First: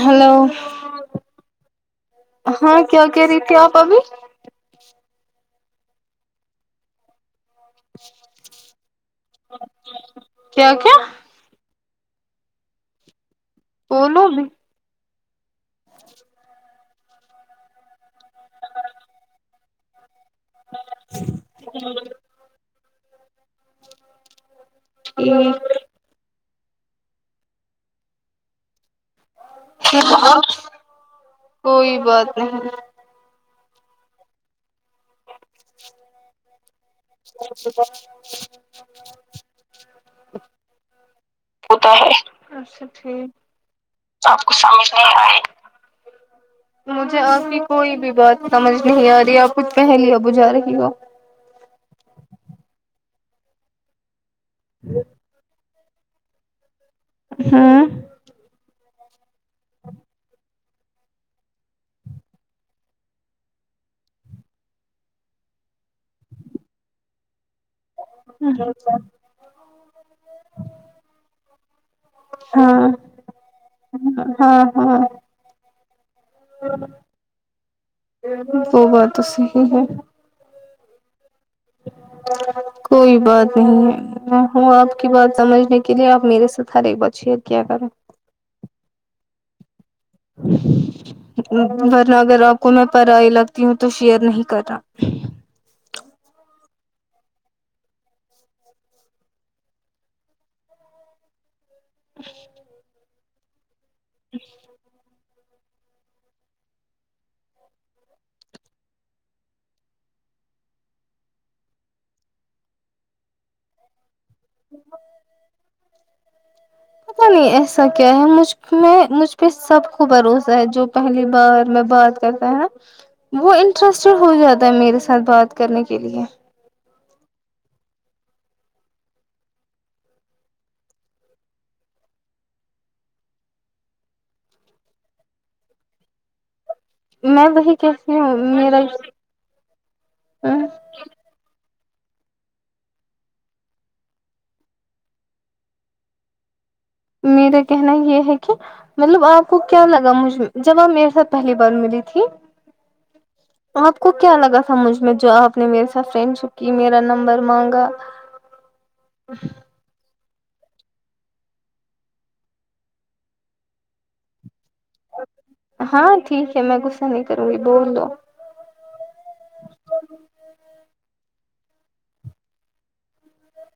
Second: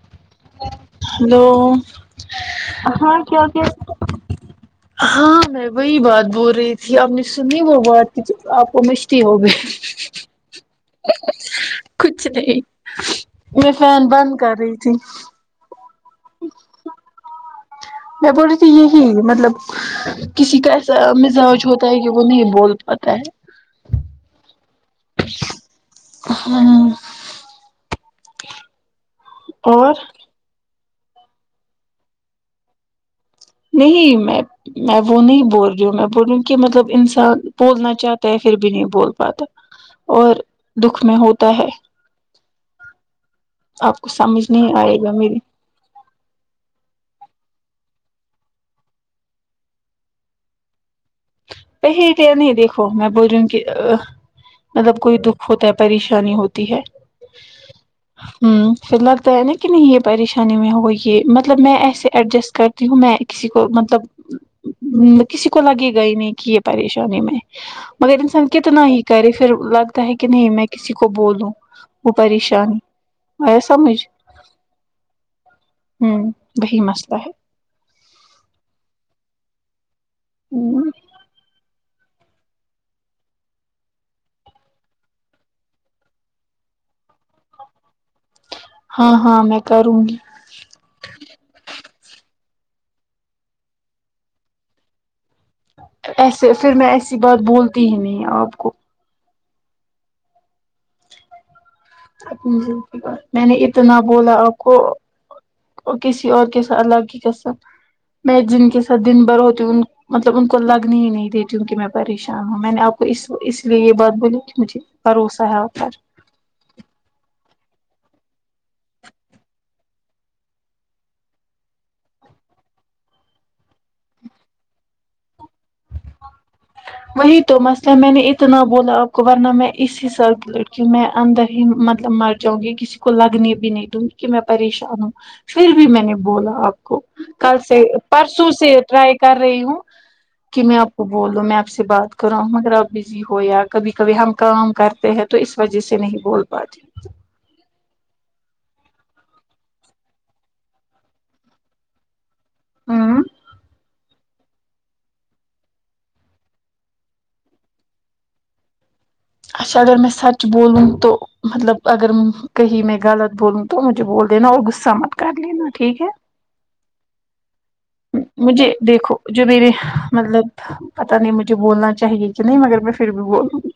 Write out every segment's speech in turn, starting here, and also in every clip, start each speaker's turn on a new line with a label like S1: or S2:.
S1: hello
S2: hello
S1: ہاں کیا کہہ رہی تھے آپ ابھی
S2: ہاں میں وہی بات بول رہی تھی آپ نے سنی وہ بات کی آپ کو مشھتی ہو گئی
S1: کیا کیا
S2: کچھ نہیں میں فون
S1: بولو
S2: بند
S1: بھی
S2: کر رہی تھی میں بول رہی تھی یہی مطلب کسی کا ایسا مزاج ہوتا ہے کہ وہ نہیں بول پاتا ہے
S1: ٹھیک
S2: ہاں اور
S1: ہاں کوئی بات نہیں
S2: نہیں میں میں وہ نہیں بول رہی ہوں میں بول رہی ہوں کہ مطلب انسان بولنا چاہتا ہے پھر بھی نہیں بول پاتا اور دکھ میں ہوتا ہے
S1: اچھا ٹھیک
S2: آپ کو سمجھ نہیں آئے گا میری
S1: مجھے آپ کی کوئی بھی بات سمجھ نہیں آ رہی آپ کچھ پہلیا بجا رہی ہو
S2: پہ نہیں دیکھو میں بول رہی ہوں کہ مطلب کوئی دکھ ہوتا ہے پریشانی ہوتی ہے
S1: ہوں
S2: ہوں پھر لگتا ہے نا کہ نہیں یہ پریشانی میں ہو یہ مطلب میں ایسے ایڈجسٹ کرتی ہوں میں کسی کو مطلب کسی کو لگے گا نہیں کی یہ پریشانی میں مگر انسان کتنا ہی کرے پھر لگتا ہے کہ نہیں میں کسی کو بولوں وہ پریشانی
S1: ہاں
S2: میں سمجھ
S1: ہاں ہاں
S2: ہوں وہی مسئلہ ہے
S1: وہ بات تو صحیح ہے
S2: ہوں
S1: کوئی بات نہیں ہوں آپ کی بات سمجھنے کے لیے آپ میرے ساتھ ہر ایک بات شیئر کیا کریں
S2: ہاں ہاں میں کروں گی
S1: ورنہ اگر آپ کو میں پرائی لگتی ہوں تو شیئر نہیں کر نا
S2: ایسے پھر میں ایسی بات بولتی ہی نہیں آپ کو ج میں نے اتنا بولا آپ کو اور کسی اور کے ساتھ اللہ کی قسم میں جن کے ساتھ دن بھر ہوتی ہوں مطلب ان کو لگنی ہی نہیں دیتیوں کہ میں پریشان ہوں میں نے آپ کو اس اس لیے یہ بات بولی مجھے بھروسہ ہے اپ پر
S1: پتا نہیں ایسا کیا ہے مجھ میں مجھ پہ سب کو بھروسہ ہے جو پہلی بار میں بات ہے وہ انٹرسٹڈ ہو جاتا ہے میرے ساتھ بات کرنے کے لیے
S2: [unintelligible] وہی تو مسئلہ ہے میں نے اتنا بولا آپ کو ورنہ میں اس حساب لڑکی ہوں میں اندر ہی مطلب مر جاوں گی کسی کو لگنے بھی نہیں دوں گی کہ میں پریشان ہوں پھر بھی میں نے بولا آپ
S1: میں
S2: کل
S1: وہی
S2: سے
S1: کہتی ہوں
S2: پرسوں سے
S1: میرا
S2: ٹرائی کر رہی ہوں کہ میں آپ کو بول میں آپ سے بات کر رہا ہوں اگر آپ بزی ہو یا کبھی کبھی ہم کام کرتے ہیں تو اس وجہ سے نہیں بول پاتے [unintelligible]
S1: میرا کہنا یہ ہے کہ مطلب آپ کو کیا لگا مجھ جب آپ میرے ساتھ پہلی بار ملی تھی
S2: ہوں
S1: اپ کو کیا لگا مجھ میں جو آپ نے میرے ساتھ فرینڈ شپ کی میرا نمبر مانگا
S2: اچھا اگر میں سچ بولوں تو مطلب اگر کہیں میں غلط بولوں تو مجھے بول دینا اور غصہ مت کر لینا ٹھیک ہے
S1: ہاں ٹھیک ہے میں غصہ نہیں کروں گی بول دو
S2: مجھے دیکھو جو میرے مطلب پتہ نہیں مجھے بولنا چاہیے کہ نہیں مگر میں پھر بھی بولوں گی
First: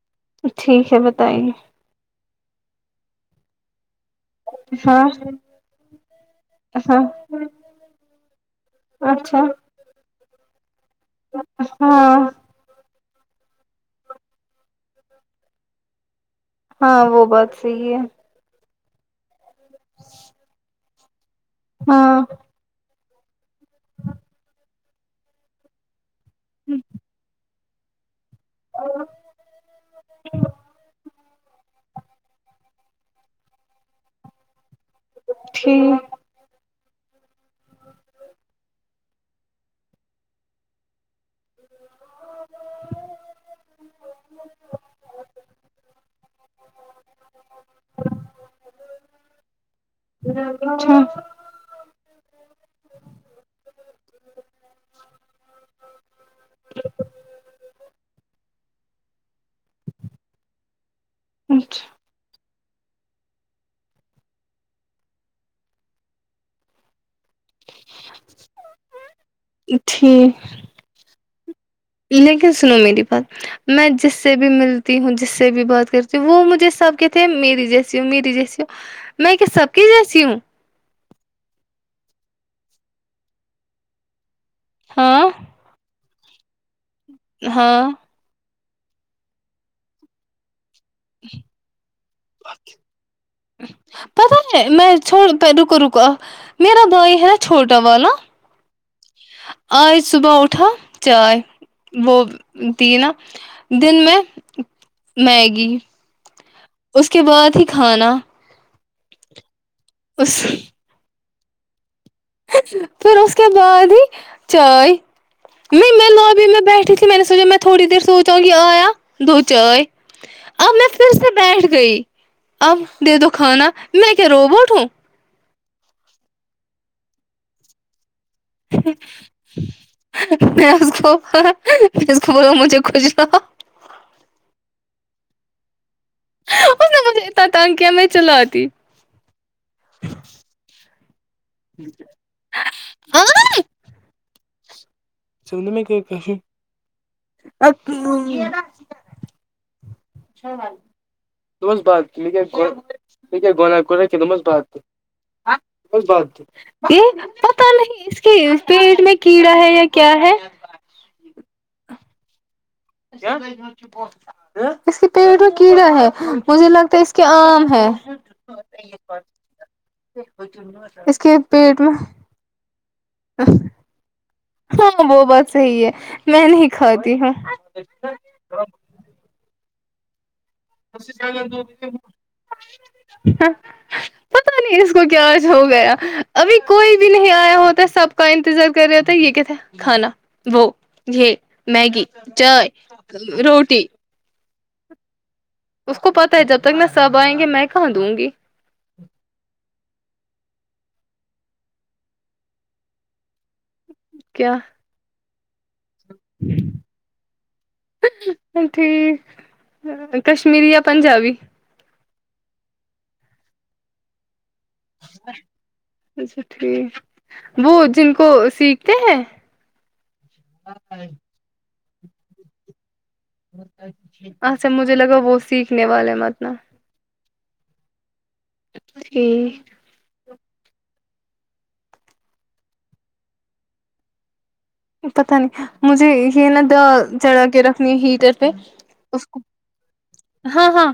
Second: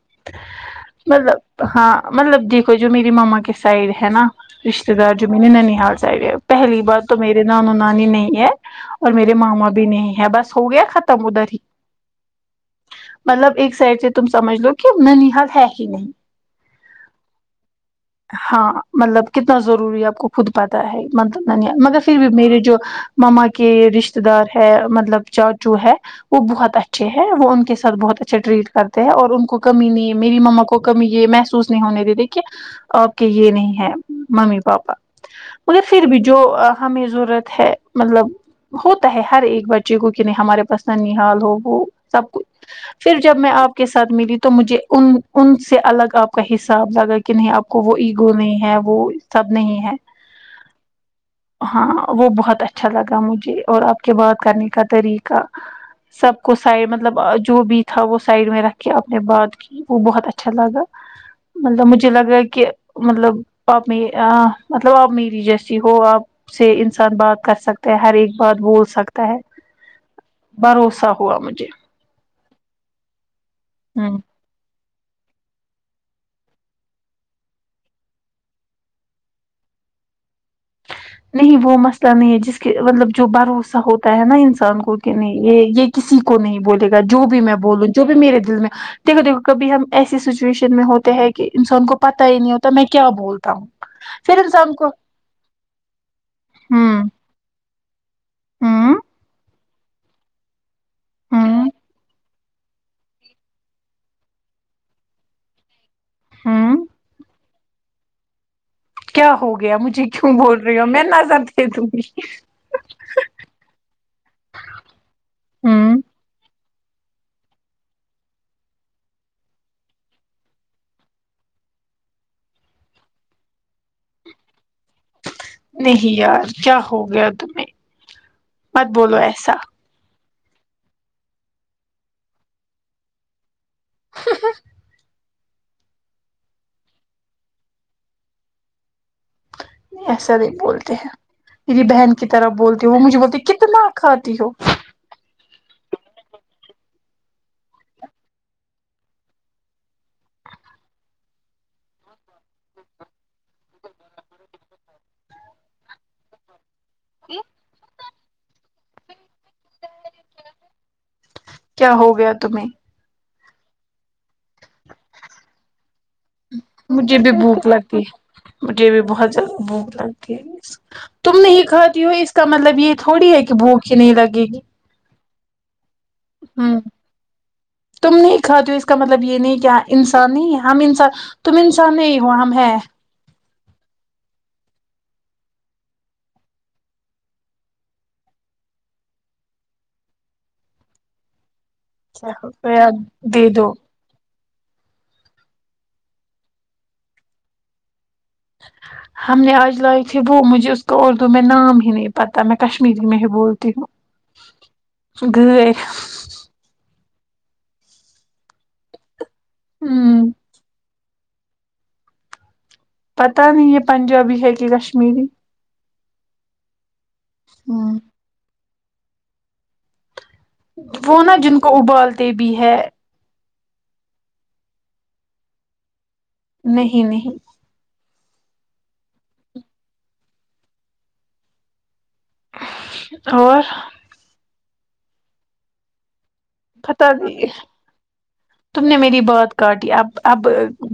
S1: ٹھیک ہے بتائیے
S2: مطلب ہاں مطلب دیکھو جو میری ماما کے سائڈ ہے نا رشتے
S1: ہاں
S2: دار جو میں نے ننیحال سائڈ ہے پہلی
S1: ہاں
S2: بات تو میرے نانو نانی نہیں ہے اور میرے
S1: اچھا
S2: ماما بھی نہیں ہے بس ہو گیا ختم ادھر ہی
S1: ہاں
S2: مطلب ایک سائڈ سے تم سمجھ لو کہ ننی حال ہے ہی نہیں
S1: ہاں وہ بات صحیح ہے
S2: ہاں مطلب کتنا ضروری آپ کو خود پتاہ ہے [unintelligible] مگر پھر
S1: ہاں
S2: بھی میرے جو ماما کے رشتے دار ہے مطلب چا چو ہے وہ بہت اچھے ہیں وہ ان کے ساتھ بہت اچھے ٹریٹ کرتے ہیں اور ان کو کمی نہیں میری مما کو کمی یہ محسوس نہیں ہونے د دی کہ آپ کے یہ نہیں ہے ممی پاپا مگر پھر
S1: ٹھیک
S2: بھی جو ہمیں ضرورت ہے مطلب ہوتا ہے ہر ایک بچے کو کہ نہیں ہمارے پاس ننحال ہو وہ سب پھر جب میں آپ کے ساتھ ملی تو مجھے ان ان سے الگ آپ کا حساب لگا کہ کہ نہیں آپ کو وہ ایگو نہیں ہے وہ سب نہیں ہے
S1: اچھا
S2: ہاں وہ بہت اچھا لگا مجھے اور آپ کے بات کرنے کا طریقہ سب کو سائڈ مطلب جو بھی تھا وہ سائڈ میں رکھ کے اپنے بات کی وہ بہت اچھا لگا مطلب
S1: اچھا
S2: مجھے مجھے لگا کہ مطلب آپ مطلب آپ میری جیسی ہو آپ سے انسان بات کر سکتے ہیں ہر ایک بات بول سکتا ہے
S1: ٹھیک
S2: بھروسہ ہوا مجھے
S1: لیکن سنو میری بات میں
S2: ہ
S1: جس سے بھی ملتی ہوں جس سے بھی بات کرتی وہ مجھے سب کہتے ہیں میری جیسی ہو میری جیسی ہو میں کیا سب کی جیسی ہوں
S2: نہیں وہ مسئلہ نہیں ہے جس کے مطلب جو بھروسہ ہوتا ہے نا ان انسان کو کہ
S1: ہاں
S2: نہیں یہ یہ کسی کو نہیں بولے گا جو بھی میں بولوں
S1: ہاں
S2: جو بھی میرے دل میں دیکھو دیکھو کھی ہم ایسی سچویشن میں ہوتے ہے کہ انسان کو پتا ہی نہیں ہوتا میں کیا بولتا ہوں پھر انسان کو
S1: چھو رکو رکو میرا
S2: ہوں
S1: بھائی ہے چھوٹا والا
S2: ہوں
S1: آج صبح اٹھا چائے
S2: ہوں
S1: وہ تھی نا دن میں میگی
S2: ہوں
S1: اس کے بعد ہی کھانا
S2: کیا ہو گیا مجھے کیوں
S1: اس
S2: بول رہی ہو میں نظر دے دوں گی
S1: پھر اس کے بعد ہی چائے
S2: ہوں
S1: نہیں میں لوابی میں بیٹھی تھی میں نے سوچا میں تھوڑی دیر سوچا کہ آیا دو چائے اب میں پھر سے بیٹھ گئی اب دے دو کھانا میں کیا روبوٹ ہوں
S2: نہیں یار کیا ہو گیا تمیں مت بولو ایسا
S1: میں اس کو میں اس کو بولو مجھےخوجاؤ اس نے مجھے اتنا تنگ کیا میں چلاتی
S2: ایسا نہیں بولتے ہیں میری بہن کی طرف بولتی ہو وہ مجھے بولتی کتنا کھاتی ہو
S1: چولیں میں کیک ہے جی [unintelligible] پتا نہیں اس کی اسپیڈ کیڑا ہے یا کیا ہے
S2: کیا ہو گیا تمہیں
S1: اس کے پیڑ میں کیڑا ہے مجھے لگتا ہے اس کے
S2: بھی بھوک
S1: آم ہیں
S2: لگتی ہے مجھے بھی بہت زیادہ بھوک لگتی
S1: اس کے پیٹ میں
S2: تو مطلب یہ تھوڑی ہے کہ بھوک ہی نہیں لگے گی
S1: ہاں وہ بات صحی ہے میں نہیں
S2: ہ
S1: کھاتی ہوں
S2: تم نہیں کھاتے ہو اس کا مطلب یہ نہیں کہ انسان ہی ہے ہم انسان تم انسان نہیں ہو ہم ہیں
S1: ہاں پتا نہیں اس کو کیا آج ہو گیا ابھی کوئی بھی نہیں آیا ہوتا سب کا انتظار کر رہا ہوتا ہے یہ کہتا کھانا وہ یہ میگی چائے
S2: ہے دے دو
S1: روٹی اس کو پتا ہے جب تک نا سب آئیں گے میں کہاں دوں گی
S2: ہم نے آج لائی تھی وہ مجھے اس کو اردو میں نام ہی نہیں پتہ میں کشمیری میں ہی بولتی ہوں
S1: کیا
S2: گئے
S1: ٹھیک
S2: ہوں
S1: کشمیری یا پنجابی
S2: پتا نہیں یے پنجابی ہے کی کش
S1: اچھا ٹھیک وہ جن کو سیکھ تے ہیں
S2: وہ نا جن کو ابالتے بھی ہے
S1: اچھا مجھے لگا وہ سیکھنے والے مت نا
S2: نہیں نہیں
S1: ٹھیک
S2: اور
S1: پتا نہیں مجھے یہ نا
S2: پتا
S1: دال چڑھا
S2: نہیں
S1: کے رکھنی ہیٹر پے
S2: تم نے میری
S1: اس کو
S2: بات کاٹی اب اب
S1: ہاں ہاں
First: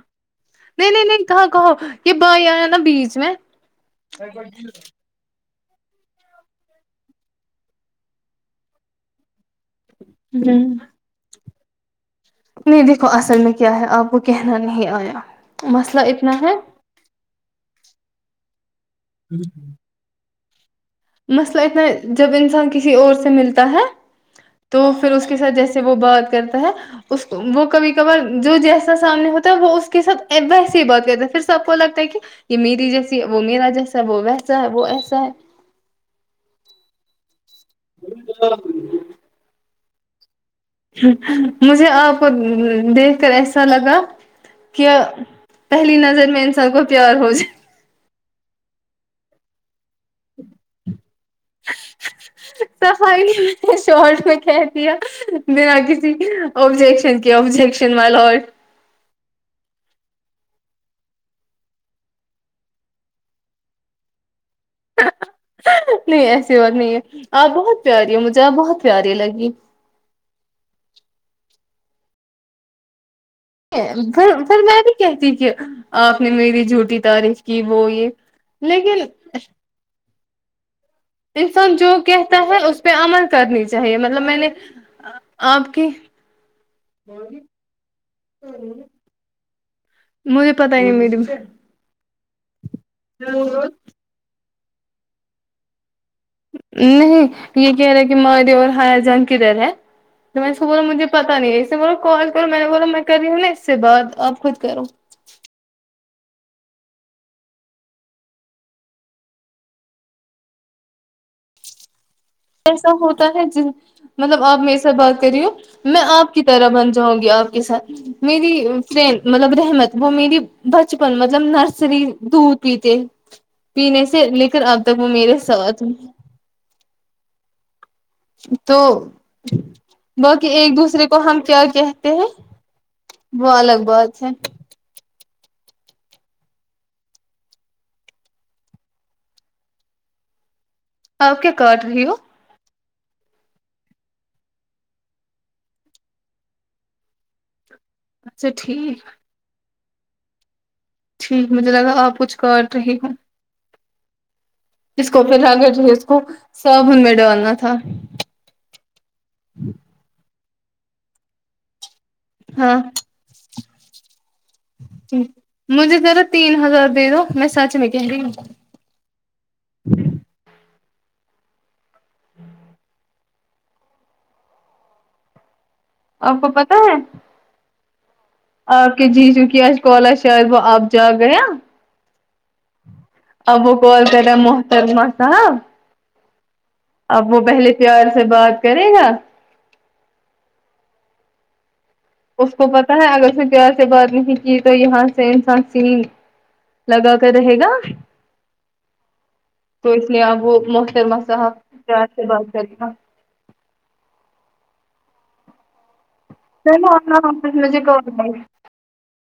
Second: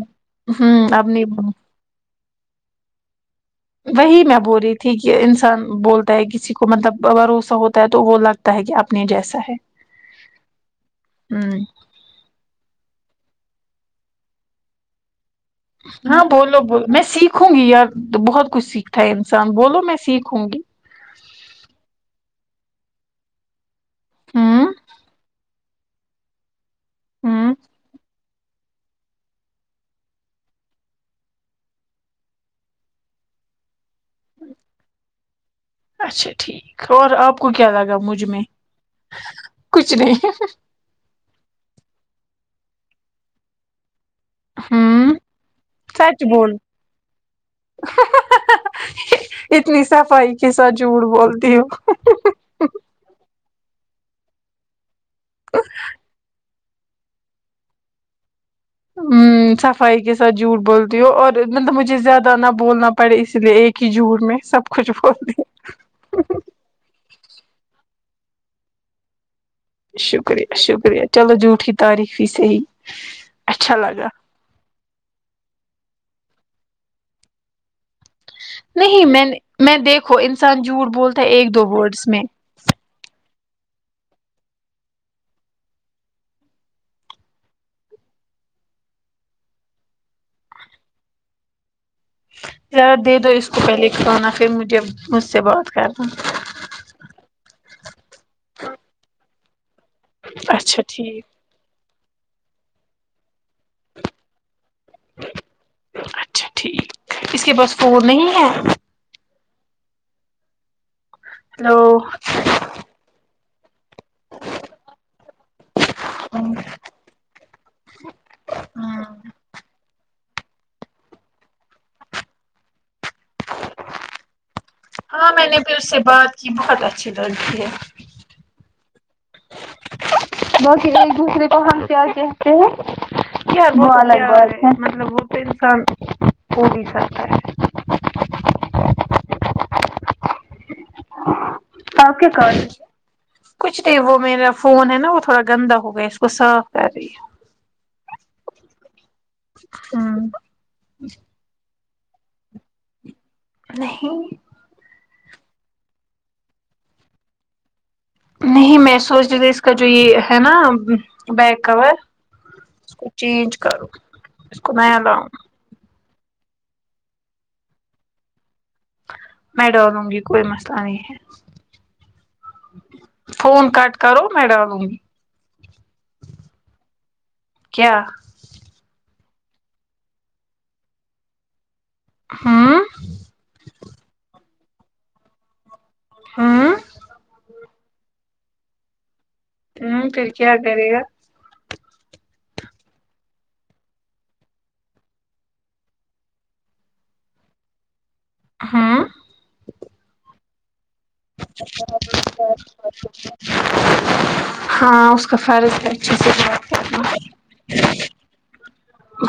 S2: ہوں
S1: نہیں نہیں
S2: اب
S1: نہیں کہاں کہو یہ بھائی آیا نا بیچ میں
S2: وہی میں بول رہی تھی کہ انسان بولتا ہے کسی کو مطلب بھروسہ ہوتا ہے تو وہ لگتا ہے کی اپنے جیسا ہے
S1: جی
S2: ہوں
S1: نہیں دیکھو اصل میں کیا ہے آپ کو کہنا نہیں آیا مسئلہ
S2: ہاں
S1: اتنا ہے
S2: بولو بو میں سیکھوں گی یار بہت کچھ سیکھتا ہے انسان بولو میں سیکھوں گی
S1: مسلہ اتنا جب انسان کسی اور سے ملتا ہے
S2: ہوں
S1: تو فیر اس کے ساتھ جیسے وہ بات کرتا ہے اس کو
S2: ہوں
S1: وہ کبھی کبار جو جیسا سامنے ہوت ا وہ اس کے ساتھ ویسے ہی بات کرتا فیر سب کو لگتا ہے کی یے میری جیسی وہ میرا جیسا ہے وہ ویسا ہے وہ ایسا ہے
S2: اچھا ٹھیک اور آپ کو کیا لگا مجھ میں کچھ نہیں
S1: مجھے آپ کو دیکھ کر ایسا لگا کیا
S2: ہوں
S1: پہلی
S2: سچ
S1: نظر میں
S2: بول
S1: انسان کو پیار ہو جائے
S2: اتنی صفائی کے ساتھ جھوٹ بولتی ہو
S1: صفائی شارٹ میں کہہ دیا بینا کسی ابجیکشن کے ابجیکشن مائی لارڈ
S2: امم صفائی کے ساتھ جھوٹ بولتی ہو اور مطلب مجھے زیادہ نہ بولنا پڑے اسی لیے ایک کی جور میں سب کچھ بولتی ہوں
S1: نہیں ایسی بات نہیں ہے آپ بہت پیاری ہو مجھے آپ بہت پیاری لگی
S2: شکریہ شکریہ چلو جھوٹی تعریف ہی صحیح
S1: پھر پھر میں بھی کہتی کہ آپ نے میری جھوٹی تعریف کی وہ یہ
S2: نہیں
S1: لیکن
S2: میں نے میں دیکھو انسان جھوٹ بول
S1: انسان جو کہتا ہے اس پے عمل کرنی چاہیے مطلب میں نے ا آپ کی مجھے پتا ہی نہیں میڈم
S2: ذرا دے دو اس کو پہلے کھانا پھر مجھے مجھ سے بات کرنا
S1: نہیں یہ کہہ رہے کے مایا اور ہایا جان کدر ہے تو میں اس نے کو بولا
S2: اچھا
S1: مجھے
S2: ٹھیک
S1: پتا نہیں ہے اس نے بولا کال کرو میں بولا میں کری ہوں نا اس سے بات اب خود کروں
S2: اچھا ٹھیک اس کے پاس فون نہیں ہے ہیلو
S1: ایسا ہوتا ہے جن مطلب آپ میرے سے بات کر رہی ہو میں آپ کی طرح بن جاؤں گی آپ کے ساتھ میری فرینڈ مطلب رحمت وہ میری بچپن مطلب نرسری دودھ پیتے پینے سے لے کر اب تک وہ
S2: ہاں
S1: میرے
S2: میں نے پھر
S1: ساتھ
S2: اس سے بات کی بہت اچھی لڑکی ہے
S1: تو
S2: باقی ایک دوسرے کو ہم کیا کہتے ہیں
S1: وہ
S2: کیا [unintelligible]
S1: الگ بات ہے
S2: مطلب وہ تو انسان ہو نہیں سکتا ہے
S1: [unintelligible]
S2: آپ کیا کر کچھ نہیں وہ میرا فون ہے نا وہ تھوڑا گندا ہو گیا اس کو صاف کر رہی ہے
S1: اچھا ٹھیک
S2: ہوں
S1: ٹھیک مجھے لگا آپ کچھ کاٹ رہی ہو
S2: نہیں
S1: جس کو [unintelligible] پھر رگر جو ہے اس کو صابن میں ڈالنا تھا
S2: نہیں میں سوچ رہی تھی اس کا جو یہ ہے نا بیک کور
S1: ہاں
S2: اس کو چینج کرو اس کو نیا لؤں
S1: ٹھیک، مجھے ذرا تین ہزار دے دو میں سچ میں کہ رہی ہوں
S2: میں ڈالوں گی کوئی مسئلہ نہیں ہے فون کٹ کرو میں ڈالوں گی
S1: آپ کو پتا ہے
S2: کیا
S1: آپ کے جیجوکی آج کال ہے شاید وہ آپ جا گیا
S2: ہاں
S1: اب وہ کال کر رہا ہے محترمہ کا
S2: ہاں
S1: اب وہ پہلے پیار سے بات کرے گا
S2: ہوں پھر کیا کرے گا
S1: اس کو پتاہ ہے اگر اس نے پیار سے بات نہیں کی تو یہاں سے انسان سین لگا کر رہے گا
S2: ہاں
S1: تو اس لیے اب وہ محترمہ صاحب پیار سے بات کرے گا
S2: [unintelligible] ہاں اس کا فرض ہے اچھے سے بات
S1: سنو
S2: کرنا
S1: آپ نا وپاس مجھے کال کرنا